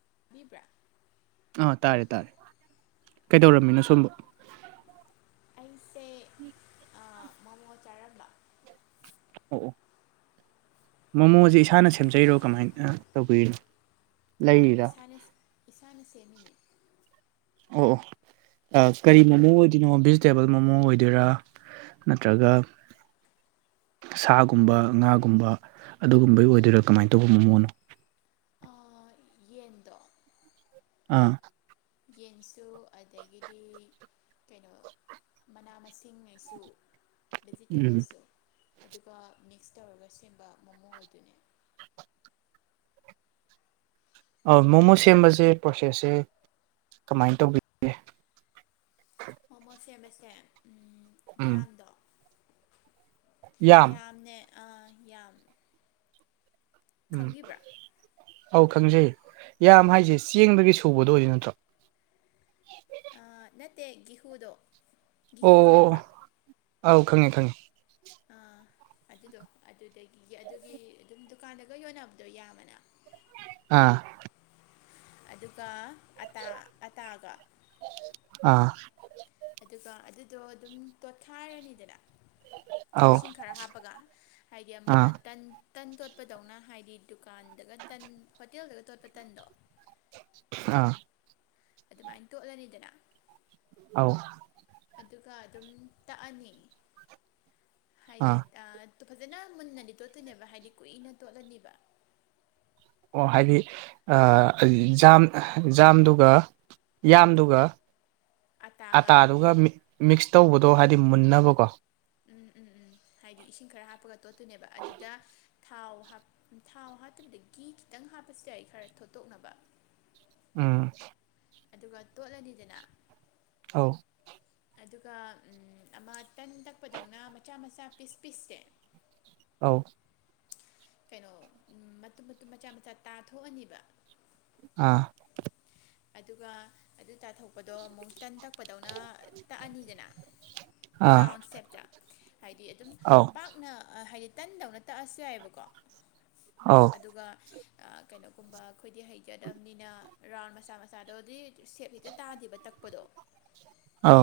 [unintelligible] ꯑꯥ ꯇꯥꯔꯦ ꯇꯥꯔꯦ꯫ ꯑꯥ ꯀꯩꯗꯧꯔꯝꯃꯤꯅꯣ ꯁꯣꯝꯕꯨ꯫ ꯑꯩꯁꯦ ꯑꯥ ꯃꯣꯃꯣ ꯆꯥꯔꯝꯕ꯫ ꯑꯣ ꯑꯣ ꯃꯣꯃꯣꯁꯦ ꯏꯁꯥꯅ ꯁꯦꯝꯖꯩꯔꯣ ꯀꯃꯥꯏꯅ ꯇꯧꯕꯤꯔꯤꯅꯣ꯫ ꯑꯧ ꯂꯩꯔꯤꯔꯥ ꯏꯁꯥꯅ ꯏꯁꯥꯅ ꯁꯦꯝꯃꯤꯅꯦ꯫ ꯑꯣ ꯑꯣ ꯀꯔꯤ ꯃꯣꯃꯣ ꯑꯣꯏꯗꯣꯏꯅꯣ ꯚꯦꯖꯤꯇꯦꯕꯜ ꯃꯣꯃꯣ ꯑꯣꯏꯗꯣꯏꯔꯥ꯫ ꯅꯠꯇ꯭ꯔꯒ ꯁꯥꯒꯨꯝꯕ ꯉꯥꯒꯨꯝꯕ꯫ ꯑꯗꯨꯒꯨꯝꯕꯒꯤ ꯑꯣꯏꯗꯣꯏꯔꯥ ꯎꯝ ꯀꯃꯥꯏꯅ ꯇꯧꯕ ꯃꯣꯃꯣꯅꯣ꯫ ꯑꯥ ꯌꯦꯟꯗꯣ꯫ ꯑꯥ꯫ ꯌꯦꯟꯁꯨ ꯑꯗꯒꯤꯗꯤ ꯀꯩꯅꯣ꯫ ꯃꯅꯥ ꯃꯁꯤꯡꯉꯩꯁꯨ ꯎꯝ ꯚꯦꯖꯤꯇꯦꯕꯜꯁꯨ꯫ ꯑꯗꯨꯒ ꯃꯤꯛꯁ ꯇꯧꯔꯒ ꯁꯦꯝꯕ ꯃꯣꯃꯣ ꯑꯣꯏꯗꯨꯣꯏꯅꯦ꯫ ꯃꯣꯃꯣ ꯁꯦꯝꯕꯁꯦ ꯄ꯭ꯔꯣꯁꯦꯁꯁꯦ ꯀꯃꯥꯏꯅ ꯇꯧꯕꯤꯒꯦ꯫ ꯃꯣꯃꯣ ꯁꯦꯝꯕꯁꯦ ꯎꯝ ꯌꯥꯝꯗꯣ꯫ ꯌꯥꯝ ꯌꯥꯝꯅꯦ ꯑ ꯌꯥꯝ ꯎꯝ ꯈꯪꯕꯤꯕ꯭ꯔꯥ꯫ ꯑꯧ ꯈꯪꯖꯩꯌꯦ ꯌꯥꯝ ꯍꯥꯏꯁꯦ ꯆꯦꯡꯗꯒꯤ ꯁꯨꯕꯗꯣ ꯑꯣꯏꯗꯣꯏ ꯅꯠꯇ꯭ꯔꯣ꯫ ꯑꯥ ꯅꯠꯇꯦ ꯒꯦꯍꯨꯗꯣ꯫ ꯑꯣ ꯑꯣ ꯑꯧ ꯈꯪꯉꯦ ꯈꯪꯉꯦ꯫ ꯑꯥ꯫ ꯑꯗꯨꯗꯣ ꯑꯗꯨꯗꯒꯤ ꯑꯗꯨꯒꯤ ꯑꯗꯨꯝ ꯗꯨꯀꯥꯟꯗꯒ ꯌꯣꯟꯅꯕꯗꯣ ꯌꯥꯝꯑꯅ꯫ ꯑꯥ꯫ ꯑꯗꯨꯒ꯫ ꯑꯇꯥ ꯑꯇꯥꯒ ꯑꯥ꯫ ꯑꯗꯨꯒ ꯑꯗꯨꯗꯣ ꯑꯗꯨꯝ ꯇꯣꯠꯈꯥꯏꯔꯅꯤꯗꯅ꯫ ꯑꯧ ꯏꯁꯤꯡ ꯈꯔ ꯍꯥꯞꯄꯒ ꯍꯥꯏꯗꯤ ꯑꯃ ꯑꯥ ꯇꯟ꯫ ꯇꯟ ꯇꯣꯠꯄꯗꯧꯅ ꯍꯥꯏꯗꯤ ꯗꯨꯀꯥꯟꯗꯒ ꯇꯟ ꯍꯣꯇꯦꯜꯗꯒ ꯇꯣꯠꯄ ꯇꯟꯗꯣ꯫ ꯑꯥ꯫ ꯑꯗꯨꯃꯥꯏꯅ ꯇꯣꯠꯂꯅꯤꯗꯅ꯫ ꯑꯧ꯫ ꯑꯗꯨꯒ ꯑꯗꯨꯝ ꯇꯛꯑꯅꯤ ꯑꯥ ꯍꯥꯏꯗꯤ ꯑ꯫ ꯐꯖꯅ ꯃꯨꯟꯅꯗꯤ ꯇꯣꯠꯇꯣꯏꯅꯦꯕ ꯍꯥꯏꯗꯤ ꯀꯨꯏꯅ ꯇꯣꯠꯂꯅꯤꯕ꯫ ꯑꯣ ꯍꯥꯏꯗꯤ ꯖꯥꯝ ꯖꯥꯝꯗꯨꯒ ꯌꯥꯝꯗꯨꯒ꯫ ꯑꯇꯥꯒ ꯑꯇꯥꯗꯨꯒ ꯃꯤꯛꯁ ꯇꯧꯕꯗꯣ ꯍꯥꯏꯕꯗꯤ ꯃꯨꯟꯅꯕꯀꯣ꯫ [unintelligible] ꯍꯥꯏꯗꯤ ꯏꯁꯤꯡ ꯈꯔ ꯍꯥꯞꯄꯒ ꯇꯣꯠꯇꯨꯅꯦꯕ ꯑꯗꯨꯗ ꯊꯥꯎ ꯊꯥꯎ ꯍꯥꯞꯇꯕꯗ ꯒꯤ ꯈꯤꯇꯪ꯫ ꯅꯪ ꯍꯥꯞꯄꯁꯤꯗ ꯑꯩ ꯈꯔ ꯊꯣꯠꯇꯣꯛꯅꯕ ꯎꯝ ꯑꯗꯨꯒ ꯇꯣꯠꯂꯅꯤꯗꯅ ꯑꯧ ꯑꯗꯨꯒ ꯑꯃ ꯇꯪ ꯇꯛꯄꯗꯧꯅ ꯃꯆꯥ ꯃꯆꯥ ꯄꯤꯁ ꯄꯤꯁꯁꯦ ꯑꯥꯎ ꯀꯩꯅꯣ ꯎꯝ ꯃꯇꯨꯝ ꯃꯇꯨꯝ ꯃꯆꯥ ꯃꯆꯥ ꯇꯥꯊꯣꯛꯑꯅꯤꯕ ꯑꯥ ꯑꯗꯨꯒ ꯑꯗꯨ ꯇꯥꯊꯣꯛꯄꯗꯣ ꯑꯃꯨꯛ ꯇꯟ ꯇꯛꯄꯗꯧꯅ ꯇꯛꯑꯅꯤꯗꯅ ꯑꯥ ꯔꯥꯎꯟ ꯁꯦꯞꯇ ꯍꯥꯏꯗꯤ ꯑꯗꯨꯝ ꯑꯧ ꯄꯥꯛꯅ ꯍꯥꯏꯗꯤ ꯇꯟꯗꯧꯅ ꯇꯛꯑꯁꯨ ꯌꯥꯏꯑꯕꯀꯣ ꯑꯧ ꯑꯗꯨꯒ ꯀꯩꯅꯣꯒꯨꯝꯕ ꯑꯩꯈꯣꯏꯗꯤ ꯍꯩꯖꯗꯕꯅꯤꯅ ꯔꯥꯎꯟ ꯃꯆꯥ ꯃꯆꯥꯗꯣꯗꯤ ꯁꯦꯞ ꯍꯦꯛꯇ ꯇꯥꯗꯦꯕ ꯇꯛꯄꯗꯣ ꯑꯧ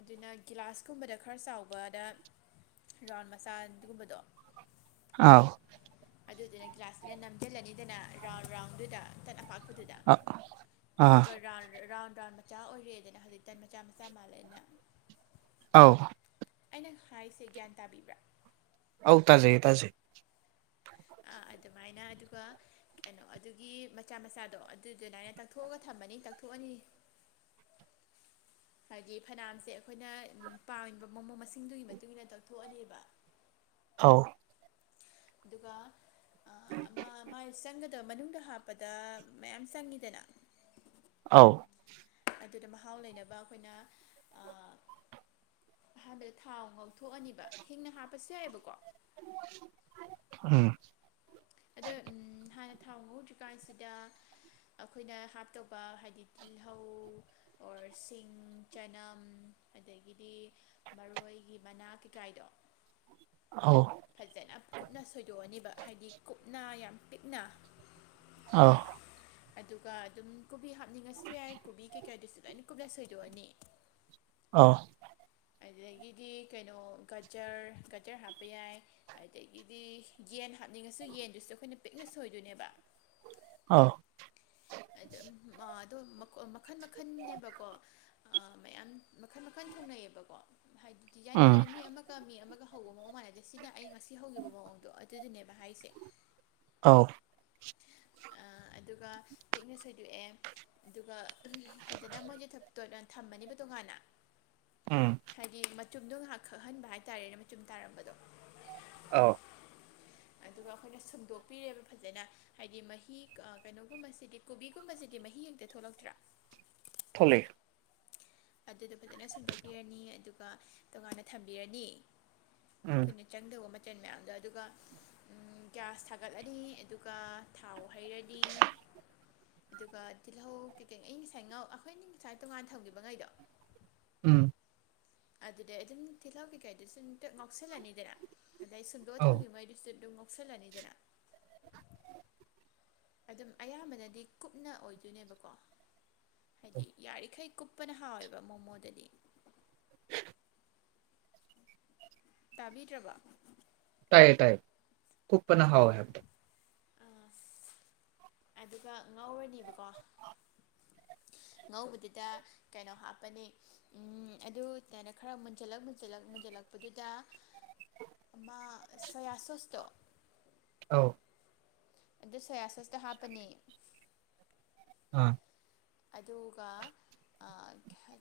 ꯑꯗꯨꯅ ꯒꯤꯂꯥꯁꯀꯨꯝꯕꯗ ꯈꯔ ꯆꯥꯎꯕꯗ ꯔꯥꯎꯟ ꯃꯆꯥ ꯑꯗꯨꯒꯨꯝꯕꯗꯣ ꯑꯥꯎ ꯑꯗꯨꯗꯨꯅ ꯭ꯂꯥꯁꯇꯨꯅ ꯅꯝꯁꯤꯜꯂꯅꯤꯗꯅ ꯔꯥꯎꯟ ꯔꯥꯎꯟꯗꯨꯗꯇꯄꯥꯛ ꯑ ꯑꯥ ꯕ꯭ꯔꯥꯎꯟ ꯃꯆꯥ ꯑꯣꯏꯔꯦꯗꯅ ꯍꯧꯖꯤꯛꯇꯟ ꯃꯆꯥ ꯃꯆꯥ ꯃꯥꯜꯂꯦꯅ ꯑꯥꯎ ꯑꯩꯅ ꯍꯥꯏꯔꯤꯁꯦ ꯒ꯭ꯌꯥꯟ ꯇꯥꯕꯤꯕ꯭ꯔꯥ ꯑꯧ ꯇꯥꯖꯩ ꯇꯥꯖꯩ ꯑ ꯑꯗꯨꯃꯥꯏꯅ ꯑꯗꯨꯒ ꯀꯩꯅꯣ ꯑꯗꯨꯒꯤ ꯃꯆꯥ ꯃꯆꯥꯗꯣ ꯑꯗꯨꯗꯨꯃꯥꯏꯅ ꯇꯛꯊꯣꯛꯑꯒ ꯊꯝꯃꯅꯤ ꯇꯛꯊꯣꯛ ꯑꯅꯤ ꯍꯥꯏꯗꯤ ꯐꯅꯌꯥꯝꯁꯦ ꯑꯩꯈꯣꯏꯅ ꯄꯥꯝꯃꯤꯕ ꯃꯃꯣ ꯃꯁꯤꯡꯗꯨꯒꯤ ꯃꯇꯨꯡ ꯏ ꯃꯇꯨꯡꯏꯟꯅ ꯇꯧꯊꯣꯛꯑꯅꯦꯕ [inaudible] ꯑꯥꯎ ꯑꯗꯨꯒ ꯃꯥꯥꯏ ꯆꯪꯒꯗꯕ ꯃꯅꯨꯡꯗ ꯍꯥꯞꯄꯗ ꯃꯌꯥꯝ ꯆꯪꯉꯤꯗꯅ ꯑꯥꯎ ꯑꯗꯨꯗ ꯃꯍꯥꯎ ꯂꯩꯅꯕ ꯑꯩꯈꯣꯏꯅ ꯑꯍꯥꯟꯕꯗ ꯊꯥꯎ ꯉꯥꯎꯊꯣꯛꯑꯅꯤꯕ ꯍꯤꯡꯅ ꯍꯥꯞꯄꯁꯨ ꯌꯥꯏꯑꯕꯀꯣ ꯎꯝ ꯑꯗꯣ ꯎꯝ ꯍꯥꯟꯅ ꯊꯥꯎ ꯍꯧꯧꯗ꯭ꯔꯤ ꯀꯥꯟꯁꯤꯗ ꯑꯩꯈꯣꯏꯅ ꯍꯥꯞꯇꯧꯕ ꯍꯥꯏꯗꯤ ꯇꯤꯜꯍꯧ ꯑꯣꯔ ꯁꯤꯡ ꯆꯅꯝ ꯑꯗꯒꯤꯗꯤ ꯃꯔꯣꯏꯒꯤ ꯃꯅꯥ ꯀꯩꯀꯥꯏꯗꯣ ꯑꯧ ꯐꯖꯅ ꯀꯨꯞꯅ ꯁꯣꯏꯗꯣꯛꯑꯅꯤꯕ ꯍꯥꯏꯗꯤ ꯀꯨꯞꯅ ꯌꯥꯝ ꯄꯤꯛꯅ [inaudible] ꯑꯗꯨꯒ ꯑꯗꯨꯝ ꯀꯣꯕꯤ ꯍꯥꯞꯅꯤꯡꯉꯁꯨ ꯌꯥꯏ ꯀꯣꯕꯤ ꯀꯩꯀꯥꯗꯨꯁꯨ ꯂꯣꯏꯅ ꯀꯨꯞꯅ ꯁꯣꯏꯗꯣꯛꯑꯅꯤ [inaudible] ꯑꯗꯨꯗꯒꯤꯗꯤ ꯀꯩꯅꯣ ꯒꯖꯔ ꯒꯖꯔ ꯍꯥꯞꯄ ꯌꯥꯏ ꯑꯗꯨꯗꯒꯤꯗꯤ ꯌꯦꯟ ꯍꯥꯞꯅꯤꯡꯉꯁꯨ ꯌꯦꯟꯗꯨꯁꯨ ꯑꯩꯈꯣꯏꯅ ꯄꯤꯛꯅ ꯁꯣꯏꯗꯣꯏꯅꯦꯕ ꯑꯥꯎ ꯑꯗꯣ ꯃꯈꯟ ꯃꯈꯟꯅꯦꯦꯕꯀꯣ ꯃꯌꯥꯝ ꯃꯈꯟ ꯃꯈꯟ ꯊꯣꯡꯅꯩꯌꯦꯕꯀꯣ ꯍꯥꯏꯗꯤ ꯗꯤꯖꯥꯏꯟ ꯎꯝ ꯗꯤꯖꯥꯏꯟ ꯃꯤ ꯑꯃꯒ ꯃꯤ ꯑꯃꯒ ꯍꯧꯕ ꯃꯑꯣꯡ ꯃꯥꯟꯅꯗꯦ ꯁꯤꯅ ꯑꯩ ꯉꯁꯤ ꯍꯧꯈꯤꯕ ꯃꯑꯣꯡꯗꯣ ꯑꯗꯨꯗꯨꯅꯦꯕ ꯍꯥꯏꯁꯦ ꯑꯣ ꯑꯗꯨꯒ ꯄꯤꯛꯅ ꯁꯣꯏꯗꯣꯛꯑꯦ ꯑꯗꯨꯒ ꯐꯖꯅ ꯃꯣꯏꯁꯦ ꯊꯝꯃꯅꯦꯕ ꯇꯣꯉꯥꯟꯅ ꯎꯝ ꯍꯥꯏꯗꯤ ꯃꯆꯨꯝꯗꯣ ꯉꯥꯏꯍꯥꯛ ꯈꯛꯍꯟꯕ ꯍꯥꯏꯇꯥꯔꯦꯅꯦ ꯃꯆꯨꯝ ꯇꯥꯔꯝꯕꯗꯣ ꯑꯧ ꯑꯗꯨ ꯑꯗꯨ ꯑꯗꯨꯒ ꯑꯩꯈꯣꯏꯅ ꯁꯨꯝꯗꯣꯛꯄꯤꯔꯦꯕ ꯐꯖꯅ ꯍꯥꯏꯗꯤ ꯃꯍꯤ ꯀꯩꯅꯣꯒꯨꯝꯕꯁꯤꯗꯤ ꯀꯣꯕꯤꯒꯨꯝꯕꯁꯤꯗꯤ ꯃꯍꯤ ꯑꯃ ꯊꯣꯛꯂꯛꯇ꯭ꯔꯥ ꯊꯣꯛꯂꯛꯑ ꯑꯗꯨꯗꯣ ꯐꯖꯅ ꯁꯨꯝꯗꯣꯛꯄꯤꯔꯅꯤ ꯑꯗꯨꯒ ꯇꯣꯉꯥꯟꯅ ꯊꯝꯕꯤꯔꯅꯤ ꯎꯝ ꯑꯩꯈꯣꯏꯅ ꯆꯪꯗꯕ ꯃꯆꯜ ꯃꯌꯥꯝꯗꯣ ꯑꯗꯨꯒ ꯒ꯭ꯌꯥꯁ ꯊꯥꯒꯠꯂꯅꯤ ꯑꯗꯨꯒ ꯊꯥꯎ ꯍꯩꯔꯅꯤ ꯑꯗꯨꯒ ꯇꯤꯜꯍꯧ ꯀꯩꯀꯩ ꯑꯩ ꯉꯁꯥꯏ ꯉꯥꯎ ꯑꯩꯈꯣꯏ ꯉꯥꯁꯥꯏ ꯉꯁꯥꯏ ꯇꯣꯉꯥꯟꯅ ꯊꯝꯈꯤꯕ ꯈꯩꯗꯣ ꯎꯝ ꯑꯗꯨꯗꯤ ꯑꯗꯨꯝ ꯇꯤꯜꯍꯧ ꯀꯩꯀꯩꯗꯨꯁꯨ ꯑꯗꯨꯝ ꯉꯧꯁꯤꯜꯂꯅꯤꯗꯕ ꯑꯗꯩ ꯁꯨꯝꯗꯣꯛꯑꯥ ꯑꯧ ꯊꯝꯒꯤꯕꯥ ꯒꯩꯗꯨꯁꯨ ꯉꯧꯁꯤꯜꯂꯅꯤ ꯗꯅ ꯑꯗꯨꯝ ꯑꯌꯥꯝꯕꯅꯗꯤ ꯀꯨꯞꯅ ꯑꯣꯏꯗꯣꯏꯅꯦꯕꯀꯣ ꯍꯥꯏꯗꯤ ꯌꯥꯔꯤꯈꯩ ꯀꯨꯞꯄꯅ ꯍꯥꯎꯋꯦꯕ ꯃꯣꯃꯣꯗꯗꯤ ꯕ ꯇꯥꯕꯤꯗ꯭ꯔꯕ ꯇꯌꯦ ꯇꯥꯏꯌꯦ ꯈꯨꯄꯄꯅ ꯍꯥꯎꯏ ꯍꯥꯏꯕꯗꯣ ꯑ ꯑꯗꯨꯒ ꯉꯧꯔꯅꯤꯕꯀꯣ ꯉꯧꯕꯗꯨꯗ ꯀꯩꯅꯣ ꯍꯥꯞꯄꯅꯤ ꯎꯝ ꯑꯗꯨꯗꯥꯏꯅ ꯈꯔ ꯃꯨꯟꯖꯜꯂꯛ ꯃꯨꯟꯖꯜꯂꯛ ꯃꯨꯟꯜꯂꯛ ꯂꯛꯄꯗꯨꯗ ꯁꯣꯌꯥ ꯁꯣꯁꯇꯣ ꯑꯥꯎ ꯑꯗꯨ ꯁꯣꯌꯥꯁꯣꯁꯇꯣ ꯍꯥꯞꯄꯅꯤ ꯎꯝ ꯑꯗꯒꯥ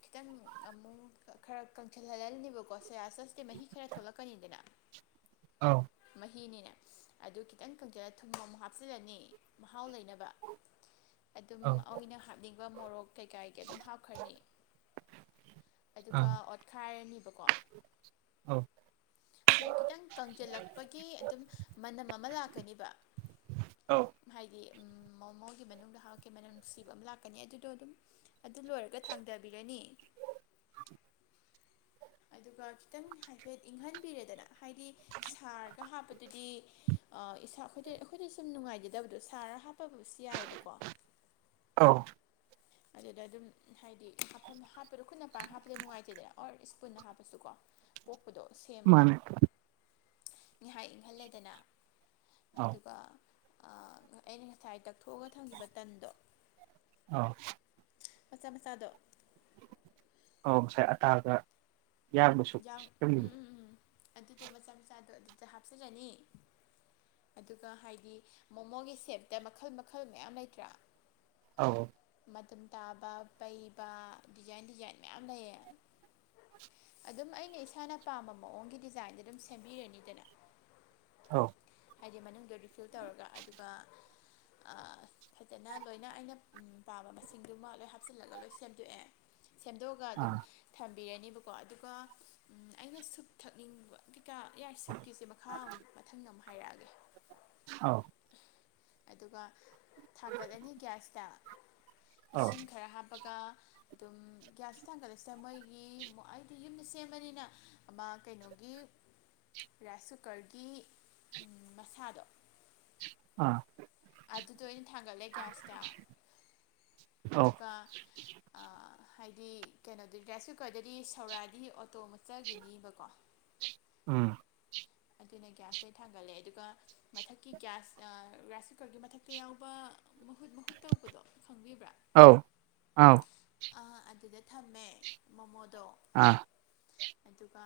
ꯈꯤꯇꯪ ꯑꯃꯨꯛ ꯈꯔ ꯀꯪꯁꯤꯜꯍꯜꯂꯅꯤꯕꯀꯣ ꯁꯌꯥ ꯁꯣꯏꯁ ꯃꯍꯤ ꯈꯔ ꯊꯣꯛꯂꯛ ꯂꯂ ꯀꯅꯤꯗ ꯑꯧ ꯃꯍꯤꯅꯤꯅꯦ ꯑꯗꯨ ꯈꯤꯇꯪ ꯀꯪꯁꯤꯜꯂꯒꯥ ꯊꯨꯝ ꯑꯃꯨꯛ ꯍꯥꯞꯆꯤꯜꯂꯅꯤ ꯃꯍꯥꯎ ꯂꯩꯅꯕ ꯑꯗꯨꯝ ꯑꯧ ꯑꯅ ꯍꯥꯞꯅꯤꯡꯕ ꯃꯣꯔꯣꯛ ꯀꯩꯀꯥꯒꯤ ꯑꯗꯨꯝ ꯍꯥꯞꯈ꯭ꯔꯅꯤ ꯑꯥ ꯑꯗꯨꯒ ꯑꯣꯠꯈꯥꯏꯔꯅꯤꯕꯀꯣ ꯑꯧ ꯑꯗꯨꯝ ꯈꯤꯇꯪ ꯀꯪꯁꯤꯜꯂꯛꯄꯒꯤ ꯑꯗꯨꯝ ꯃꯥꯇꯝ ꯑꯃ ꯂꯥꯛꯀꯅꯤꯕ ꯑꯧ ꯍꯥꯏꯗꯤ ꯎꯝ ꯃꯥ ꯑꯣ ꯃꯣꯏꯒꯤ ꯃꯅꯨꯡꯗ ꯍꯥꯔꯛꯀꯦ ꯃꯅꯝ ꯅꯨꯡꯁꯤꯕ ꯑꯃ ꯂꯥꯛꯀꯅꯤ ꯑꯗꯨꯗꯣ ꯑꯗꯨꯝ ꯑꯗꯨ ꯂꯣꯏꯔꯒ ꯊꯥꯡꯊꯕꯤꯔꯅꯤ ꯁ ꯑꯗꯨꯒ ꯈꯤꯇꯪ ꯍꯥꯏꯐꯦꯠ ꯏꯪꯍꯟꯕꯤꯔꯦꯗꯅ ꯍꯥꯏꯗꯤ ꯁꯥꯔꯒ ꯍꯥꯞꯄꯗꯨꯗꯤ ꯏꯁꯥ ꯑꯩꯈꯣꯏꯗ ꯑꯩꯈꯣꯏꯗ ꯁꯨꯝ ꯅꯨꯡꯉꯥꯏꯖꯗꯕꯗꯣ ꯁꯥꯔ ꯍꯥꯞꯄ ꯐꯕꯁꯨ ꯌꯥꯏꯑꯕꯀꯣ ꯑꯧ ꯑꯗꯨꯗ ꯑꯗꯨꯝ ꯍꯥꯏꯗꯤ ꯍꯥꯞꯐꯝ ꯍꯥꯞꯄꯗꯣ ꯈꯨꯠꯅ ꯄꯥꯏꯔ ꯍꯥꯞꯄꯗ ꯅꯨꯡꯉꯥꯏꯇꯦꯗꯅ ꯑꯣꯔ ꯏꯁꯄꯨꯟꯗ ꯍꯥꯞꯄꯁꯨꯀꯣ ꯄꯣꯛꯄꯗꯣ ꯁꯦꯝꯕꯗꯣ ꯃꯥꯅꯦ ꯉꯥꯏꯍꯥꯛ ꯏꯪꯍꯜꯂꯦꯗꯅ ꯑꯧ ꯑꯗꯨꯒ ꯑꯩꯅ ꯉꯁꯥꯏ ꯇꯛ ꯊꯣꯛꯑꯒ ꯊꯝꯈꯤꯕ ꯇꯟꯗꯣ ꯑꯧ ꯃꯆꯥ ꯃꯆꯥꯗꯣ ꯑ ꯉꯁꯥꯏ ꯑꯇꯥꯒꯥ ꯌꯥꯝꯒꯥ ꯁꯨꯔꯒꯥ ꯌꯥꯝ ꯎꯝ ꯁꯦꯝꯒꯤꯕꯗꯣ ꯎꯝ ꯎꯝ ꯑꯗꯨꯗꯣ ꯃꯆꯥ ꯃꯆꯥꯗꯣ ꯑꯗꯨꯗꯣ ꯍꯥꯞꯆꯤꯜꯂꯅꯤ ꯑꯗꯨꯒ ꯍꯥꯏꯗꯤ ꯃꯣꯃꯣꯒꯤ ꯁꯦꯞꯇ ꯃꯈꯜ ꯃꯈꯜ ꯃꯌꯥꯝ ꯂꯩꯇ꯭ꯔꯥ ꯑꯧ ꯃꯇꯨꯝ ꯇꯥꯕ ꯄꯩꯕ ꯗꯤꯖꯥꯏꯟ ꯗꯤꯖꯥꯏꯟ ꯃꯌꯥꯝ ꯂꯩꯔꯦ ꯑꯗꯨꯝ ꯑꯩꯅ ꯏꯁꯥꯅ ꯄꯥꯝꯕ ꯃꯑꯣꯡꯒꯤ ꯗꯤꯖꯥꯏꯟꯗ ꯑꯗꯨꯝ ꯁꯦꯝꯕꯤꯔꯅꯤꯗꯅ ꯑꯧ ꯍꯥꯏꯗꯤ ꯃꯅꯨꯡꯗꯗꯨ ꯑꯗꯨ ꯐꯤꯜ ꯇꯧꯔꯒ ꯑꯗꯨꯒ ꯐꯖꯅ ꯂꯣꯏꯅ ꯑꯩꯅ ꯄꯥꯝꯕ ꯃꯁꯤꯡꯗꯨꯃ ꯂꯣꯏ ꯍꯥꯞꯆꯤꯜꯂꯒ ꯂꯣꯏ ꯁꯦꯝꯗꯣꯛꯑꯦ ꯁꯦꯝꯗꯣꯛꯑꯒ ꯑꯗꯨꯝ ꯑꯥ ꯊꯝ ꯄꯕꯤꯔꯅꯦꯕꯀꯣ ꯑꯗꯨꯒ ꯑꯩꯅ ꯁꯨꯞ ꯊꯛꯅꯤꯡꯕ ꯀꯩꯀꯥ ꯌꯥꯔ ꯁꯨꯞꯀꯤꯁꯦ ꯃꯈꯥ ꯃꯊꯪꯗ ꯑꯃꯨꯛ ꯍꯥꯏꯔꯛꯑꯒꯦ ꯑꯥꯎ ꯑꯗꯨꯒ ꯊꯥꯡꯒꯠꯂꯅꯤ ꯒ꯭ꯌꯥꯁꯇ ꯑꯧ ꯏꯁꯤꯡ ꯈꯔ ꯍꯥꯞꯄꯒ ꯑꯗꯨꯝ ꯒ꯭ꯌꯥꯁ ꯊꯥꯡꯒꯠꯂꯁꯤ ꯃꯣꯏꯒꯤ ꯑꯩꯗꯤ ꯌꯨꯝꯗ ꯁꯦꯝꯕꯅꯤꯅ ꯃꯥ ꯀꯩꯅꯣꯒꯤ ꯔꯥꯏꯁ ꯀꯨꯀꯔꯒꯤ ꯃꯁꯥꯗꯣ ꯑꯥ ꯑꯗꯨꯗꯣ ꯑꯩꯅ ꯊꯥꯡꯒꯠꯂꯦ ꯒ꯭ꯌꯥꯁꯇ ꯑꯧ ꯑꯗꯨꯒ ꯍꯥꯏꯗꯤ ꯀꯩꯅꯣꯗ ꯔꯥꯏꯁ ꯀꯨꯀꯔꯗꯗꯤ ꯁꯧꯔꯥꯗꯤ ꯑꯣꯇꯣ ꯃꯆꯈꯤꯅꯤꯕꯀꯣ ꯎꯝ ꯑꯗꯨꯅ ꯒ꯭ꯌꯥꯁꯇ ꯊꯥꯡꯒꯠꯂꯦ ꯑꯗꯨꯒ ꯃꯊꯛꯀꯤ ꯒ꯭ꯌꯥꯁ ꯔꯥꯏꯁ ꯀꯨꯀꯔꯒꯤ ꯃꯊꯛꯇ ꯌꯥꯎꯕ ꯃꯍꯨꯠ ꯃꯍꯨꯠ ꯇꯧꯕꯗꯣ ꯈꯪꯕꯤꯕ꯭ꯔꯥ ꯑꯥꯎ ꯑꯥꯎ ꯑ ꯑꯗꯨꯗ ꯊꯝꯃꯦ ꯃꯣꯃꯣꯗꯣ ꯑꯥ ꯑꯗꯨꯒ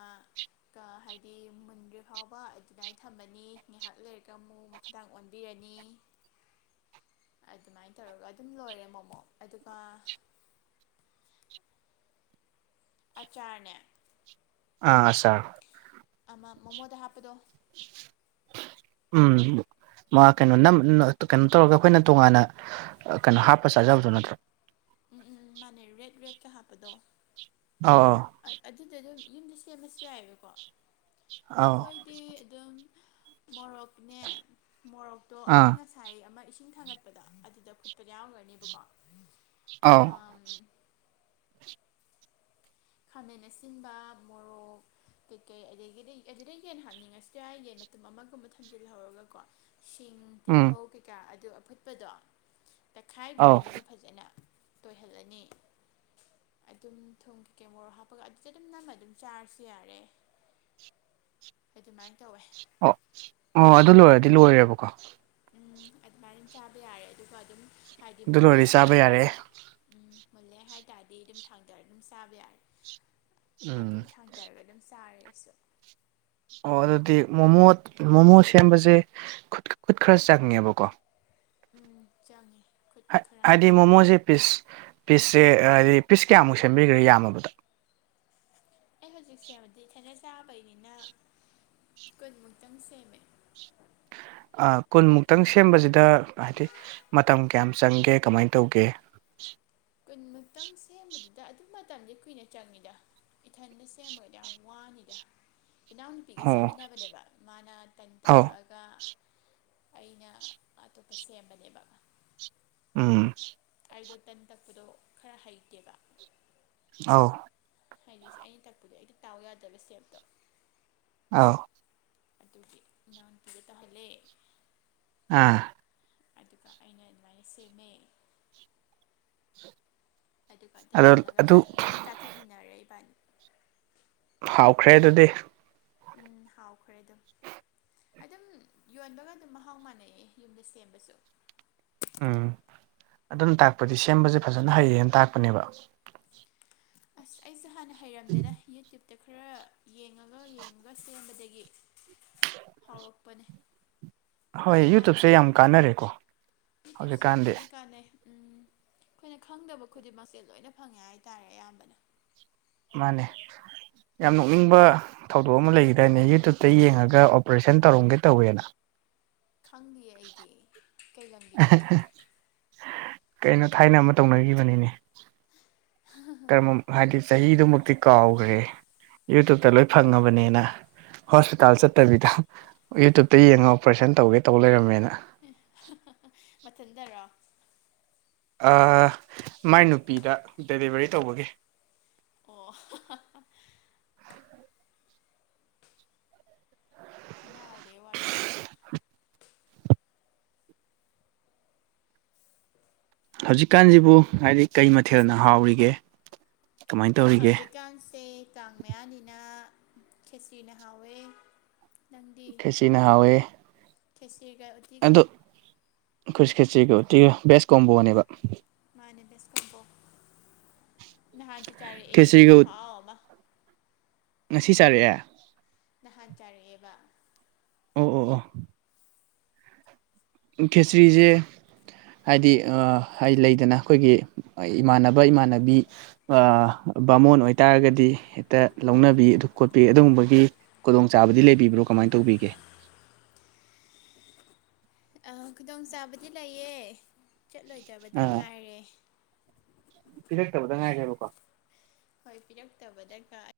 ꯍꯥꯏꯗꯤ ꯃꯨꯟꯒꯤ ꯐꯥꯎꯕ ꯑꯗꯨꯃꯥꯏꯅ ꯊꯝꯃꯅꯤ ꯉꯥꯏꯍꯥꯛ ꯂꯩꯔꯒ ꯑꯃꯨꯛ ꯃꯈꯥꯗꯡ ꯑꯣꯟꯕꯤꯔꯅꯤ ꯑꯗꯨꯃꯥꯏꯅ ꯇꯧꯔꯒ ꯑꯗꯨꯝ ꯂꯣꯏꯔꯦ ꯃꯣꯃꯣ ꯑꯗꯨꯒ [unintelligible] ꯑꯆꯥꯔꯅꯦ ꯑꯥ ꯑꯆꯥꯥꯔ ꯑꯃ ꯃꯣꯃꯣꯗ ꯍꯥꯞꯄꯗꯣ ꯎꯝ ꯀꯩꯅꯣ ꯀꯩꯅꯣ ꯇꯧꯔꯒ ꯑꯩꯈꯣꯏꯅ ꯇꯣꯉꯥꯟꯅ ꯀꯩꯅꯣ ꯍꯥꯞꯄ ꯆꯥꯖꯕꯗꯣ ꯅꯠꯇ꯭ꯔꯣ ꯎꯝ ꯎꯝ ꯃꯥꯅꯦ ꯔꯦꯠ ꯔꯦꯇꯀ ꯍꯥꯞꯄꯗꯣ ꯑꯥ ꯑꯣ ꯑꯗꯨꯗꯣ ꯑꯗꯨꯝ ꯌꯨꯝꯗ ꯁꯦꯝꯃꯁꯨ ꯌꯥꯏꯕꯀꯣ ꯑꯧ ꯑꯩꯈꯣꯏꯗꯤ ꯑꯗꯨꯝ ꯃꯣꯔꯣꯛꯅꯦ ꯃꯣꯔꯣꯛꯇꯣ ꯑꯥ ꯑꯩꯅ ꯉꯁꯥꯏ ꯑꯃ ꯏꯁꯤꯡ ꯊꯥꯡꯒꯠꯄꯗ ꯑꯗꯨꯗ ꯐꯨꯠꯄ ꯌꯥꯝꯎꯈ꯭ꯔꯅꯦꯕꯀꯣ ꯑꯥꯎ ꯈꯥꯃꯟꯅ ꯑꯁꯤꯟꯕ ꯃꯣꯔꯣꯛ ꯀꯩꯀꯩ ꯑꯗꯒꯤꯗꯤ ꯑꯗꯨꯗꯒꯤꯩ ꯌꯦꯟ ꯍꯥꯞꯅꯤꯡꯉꯁꯤ ꯌꯥꯏ ꯌꯦꯟ ꯃꯇꯨꯝ ꯑꯃꯒꯨꯝꯕ ꯊꯝꯖꯤꯜꯍꯧꯔꯒ ꯀꯣ ꯁꯤꯡ ꯎꯝ ꯇꯤꯜꯍꯧ ꯀꯩꯀꯥ ꯑꯗꯨ ꯑꯐꯨꯠꯄꯗꯣ ꯑꯧ ꯇꯛꯈꯥꯏꯕꯤꯔꯅꯤꯕ ꯐꯖꯅ ꯇꯣꯏꯍꯜꯂꯅꯤ ꯑꯗꯨꯝ ꯊꯨꯃ ꯃꯣꯔꯣꯛ ꯍꯥꯞꯄꯒ ꯑꯗꯨꯗ ꯑꯗꯨꯝ ꯅꯝꯃꯒ ꯑꯗꯨꯝ ꯆꯥꯔꯁꯨ ꯌꯥꯔꯦ ꯑꯗꯨꯃꯥꯏꯅ ꯇꯧꯋꯦ ꯑꯣ ꯑꯣ ꯑꯗꯨ ꯂꯣꯏꯔꯗꯤ ꯂꯣꯏꯔꯦꯕꯀꯣ ꯎꯝ ꯑꯗꯨꯃꯥꯏ ꯑꯗꯨꯝ ꯆꯥꯕ ꯌꯥꯔꯦ ꯑꯗꯨꯒ ꯑꯗꯨꯝ ꯍꯥꯏꯗꯤ ꯑꯗꯨ ꯃꯨꯜꯂꯦ ꯂꯣꯏꯔꯗꯤ ꯆꯥꯕ ꯌꯥꯔꯦ ꯍꯥꯏꯔꯀꯥꯟꯗ ꯎꯝ ꯃꯨꯜꯂꯦ ꯍꯥꯏꯇꯥꯔꯗꯤ ꯑꯗꯨꯝ ꯊꯥꯡꯗꯔ ꯑꯗꯨꯝ ꯆꯥꯕ ꯌꯥꯔꯦ ꯎꯝ ꯑꯗꯨꯝ ꯊꯥꯡꯊꯔꯒ ꯑꯗꯨꯝ ꯆꯥꯔꯦ ꯑꯩꯁꯨ ꯑꯣ ꯑꯗꯨꯗꯤ ꯃꯣꯃꯣ ꯃꯣꯃꯣ ꯁꯦꯝꯕꯁꯦ ꯈꯨꯠ ꯈꯨꯠ ꯈꯔ ꯆꯪꯉꯦꯕꯀꯣ ꯎꯝ ꯆꯪꯉꯦ ꯈꯨꯠ ꯈꯔ ꯍꯥꯏꯗꯤ ꯃꯣꯃꯣꯁꯦ ꯄꯤꯁ ꯄꯤꯁꯁꯦ ꯍꯥꯏꯗꯤ ꯄꯤꯁ ꯀꯌꯥꯃꯨꯛ ꯁꯦꯝꯕꯤꯈ꯭ꯔꯦ ꯌꯥꯝꯃꯕꯗ ꯑꯩ ꯍꯧꯖꯤꯛꯁꯦꯕꯗꯤ ꯈꯦꯠꯅꯖꯦ ꯆꯥꯕꯩꯅꯤꯅ ꯀꯨꯟꯃꯨꯛꯇꯪ ꯁꯦꯝꯃꯦ ꯀꯨꯟꯃꯨꯛꯇꯪ ꯁꯦꯝꯕꯁꯤꯗ ꯍꯥꯏꯗꯤ ꯃꯇꯝ ꯀꯌꯥꯝ ꯆꯪꯒꯦ ꯀꯃꯥꯏꯅ ꯇꯧꯒꯦ [inaudible] ꯀꯨꯟꯃꯨꯛꯇꯝ ꯁꯦꯝꯕꯗꯨꯗ ꯑꯗꯨ ꯃꯇꯝꯁꯦ ꯀꯨꯏꯅ ꯆꯪꯉꯤꯗ ꯏꯊꯟꯗ ꯁꯦꯝꯃꯒꯗꯤ ꯌꯥꯝ ꯋꯥꯅꯤꯗ ꯏꯅꯥꯎꯅꯨꯄꯤꯒ ꯑꯣ ꯁꯦꯝꯃꯤꯟꯅꯕꯅꯦꯕ ꯃꯥꯅ ꯇꯟ ꯑꯧ ꯇꯛꯂꯛꯑꯒ ꯑꯩꯅ ꯑꯇꯣꯞꯄ ꯁꯦꯝꯕꯅꯦꯕ ꯎꯝ ꯑꯩꯗꯣ ꯇꯟ ꯇꯛꯄꯗꯣ ꯈꯔ ꯍꯩꯇꯦꯕ ꯑꯥꯎ ꯍꯥꯏꯗꯤꯦ ꯑꯩꯅ ꯇꯛꯄꯗꯤ ꯑꯩꯗꯤ ꯇꯥꯎ ꯌꯥꯗꯕ ꯁꯇꯦꯞꯇꯣ ꯑꯥꯎ ꯑꯗꯨꯗꯤ ꯅꯥꯍꯥꯟ ꯀꯤꯒꯦ ꯇꯥꯍꯜꯂꯦ [unintelligible] ꯑꯗꯨꯒ ꯑꯩꯅ ꯑꯗꯨꯃꯥꯏꯅ ꯁꯦꯝꯃꯦ ꯑꯗꯨꯒ ꯑꯗꯨꯝ ꯑꯗꯣ ꯃꯨꯜꯂꯒ ꯑꯗꯨ ꯑꯗꯨꯝ ꯆꯥꯊꯣꯛꯃꯤꯟꯅꯔꯛꯏ ꯏꯕꯥꯅꯤ ꯍꯥꯎꯈ꯭ꯔꯦ ꯑꯗꯨꯗꯤ ꯎꯝ ꯍꯥꯎꯈ꯭ꯔꯦ ꯑꯗꯨꯝ [unintelligible] ꯑꯗꯨꯝ ꯌꯣꯟꯕꯒ ꯑꯗꯨꯝ ꯃꯍꯥꯎ ꯃꯥꯟꯅꯩꯑ ꯌꯨꯝꯗ ꯁꯦꯝꯕꯁꯨ ꯎꯝ ꯑꯗꯨꯅ ꯇꯥꯛꯄꯗꯤ ꯁꯦꯝꯕꯁꯦ ꯐꯖꯅ ꯍꯩꯌꯦꯅ ꯇꯥꯛꯄꯅꯦꯕ ꯑꯁ ꯑꯩꯁꯦ ꯍꯥꯟꯅ ꯍꯩꯔꯝꯗꯦꯅ ꯌꯨꯇꯞ ꯍꯦ ꯈꯔ ꯌꯦꯡꯉꯒ ꯌꯦꯡꯉꯒ ꯁꯦꯝꯕꯗꯒꯤ ꯍꯧꯔꯛꯄꯅꯤ ꯍꯣꯏ ꯌꯨꯇꯨꯞꯁꯦ ꯌꯥꯝ ꯀꯥꯟꯅꯔꯦꯀꯣ ꯃꯤ ꯇꯞꯁꯦ ꯍꯧꯖꯤꯛꯀꯥꯟꯗꯤ ꯂꯣꯏꯅꯦ ꯀꯥꯟꯅꯩ ꯎꯝ ꯑꯩꯈꯣꯏꯅ ꯈꯪꯗꯕ ꯈꯨꯗꯤꯡꯃꯛꯁꯦ ꯂꯣꯏꯅ ꯐꯪꯉꯦ ꯍꯥꯏꯇꯥꯔꯦ ꯑꯌꯥꯝꯕꯅ ꯃꯥꯅꯦ ꯌꯥꯝ ꯅꯣꯛꯅꯤꯡꯕ ꯊꯧꯗꯣꯛ ꯑꯃ ꯂꯩꯗꯅꯦ ꯌꯨꯇ꯭ꯌꯨꯕꯇ ꯌꯦꯡꯉꯒ ꯑꯣꯄꯔꯦꯁꯟ ꯇꯧꯔꯝꯒꯦ ꯇꯧꯋꯦꯅ ꯈꯪꯗꯤꯌꯦ ꯑꯩꯗꯤ ꯀꯩ ꯂꯝꯒꯤꯅꯦ ꯀꯩꯅꯣ ꯊꯥꯏꯅ ꯑꯃ ꯇꯧꯅꯈꯤꯕꯅꯤꯅꯦ ꯍꯥꯏꯗꯤ ꯆꯍꯤꯗꯨꯃꯨꯛꯇꯤ ꯀꯥꯎꯈ꯭ꯔꯦ ꯌꯨꯇ꯭ꯕꯇ ꯂꯣꯏ ꯐꯪꯉꯕꯅꯤꯅ ꯍꯣꯁꯄꯤꯇꯥꯜ ꯆꯠꯇꯕꯤꯗ ꯌꯨꯇꯨꯕꯇ ꯌꯦꯡꯉꯒ ꯑꯣꯄꯔꯦꯁꯟ ꯇꯧꯒꯦ ꯇꯧ ꯂꯩꯔꯝꯃꯦꯅ ꯁꯊꯟꯗꯔꯥ ꯃꯥꯏ ꯅꯨꯨꯄꯤꯗ ꯗꯦꯂꯤꯚꯔꯤ ꯇꯧꯕꯒꯤ ꯑꯣ ꯂꯩ ꯋꯥꯂꯤꯁ [unintelligible] ꯍꯧꯖꯤꯛꯀꯥꯟꯁꯤꯕꯨ ꯍꯥꯏꯗꯤ ꯀꯩ ꯃꯊꯦꯜꯅ ꯍꯥꯎꯔꯤꯒꯦ ꯀꯃꯥꯏꯅ ꯇꯧꯔꯤꯒꯦ ꯍꯧꯖꯤꯛꯀꯥꯟꯁꯦ ꯀꯥꯡ ꯃꯌꯥꯅꯤꯅ ꯈꯦꯁꯤ꯭ꯔꯤꯅ ꯍꯥꯎꯋꯦ ꯈꯦꯁꯤꯅꯍꯋꯦ ꯈꯦꯁꯤꯔꯤꯒ ꯎꯇꯤꯒ ꯈꯁꯤ ꯈꯦꯁꯤꯒ ꯎꯇꯤꯒꯥ ꯕꯦꯁ ꯀꯝꯝꯕꯣꯅꯦꯕ ꯃꯥꯅꯦꯁꯣ ꯅꯍꯥꯟ ꯆ ꯆꯔꯦ ꯑꯦ ꯈꯨ ꯈꯦꯆ꯭ꯔꯤꯒ ꯍꯥꯎ ꯑꯃ ꯉꯁꯤ ꯆꯥꯔꯛꯑꯦ ꯅꯍꯥꯟ [unintelligible] ꯑꯣ ꯑꯣ ꯑꯣ ꯈꯦꯆꯔꯤꯁꯦ ꯍꯥꯏꯗꯤ ꯑꯩ ꯂꯩꯗꯅ ꯑꯩꯈꯣꯏꯒꯤ ꯏꯃꯥꯟꯅꯕ ꯏꯃꯥꯟꯅꯕꯤ ꯕꯥꯃꯣꯟ ꯑꯣꯏꯇꯥꯔꯒꯗꯤ ꯍꯦꯛꯇ ꯂꯧꯅꯕꯤ ꯑꯗꯨ ꯈꯣꯠꯄꯤ ꯑꯗꯨꯒꯨꯝꯕꯒꯤ ꯈꯨꯗꯣꯡꯆꯥꯕꯗꯤ ꯂꯩꯕꯤꯕ꯭ꯔꯣ ꯀꯃꯥꯏꯅ ꯇꯧꯕꯤꯒꯦ [unintelligible] ꯑ ꯈꯨꯗꯣꯡ ꯆꯥꯕꯗꯤ ꯂꯩꯌꯦ ꯆꯠꯂꯣꯏꯗꯕꯗ ꯑꯥ ꯉꯥꯏꯔꯦ ꯄꯤꯔꯛꯇꯕꯗ ꯉꯥꯏꯈ꯭ꯔꯦꯕꯀꯣ [unintelligible]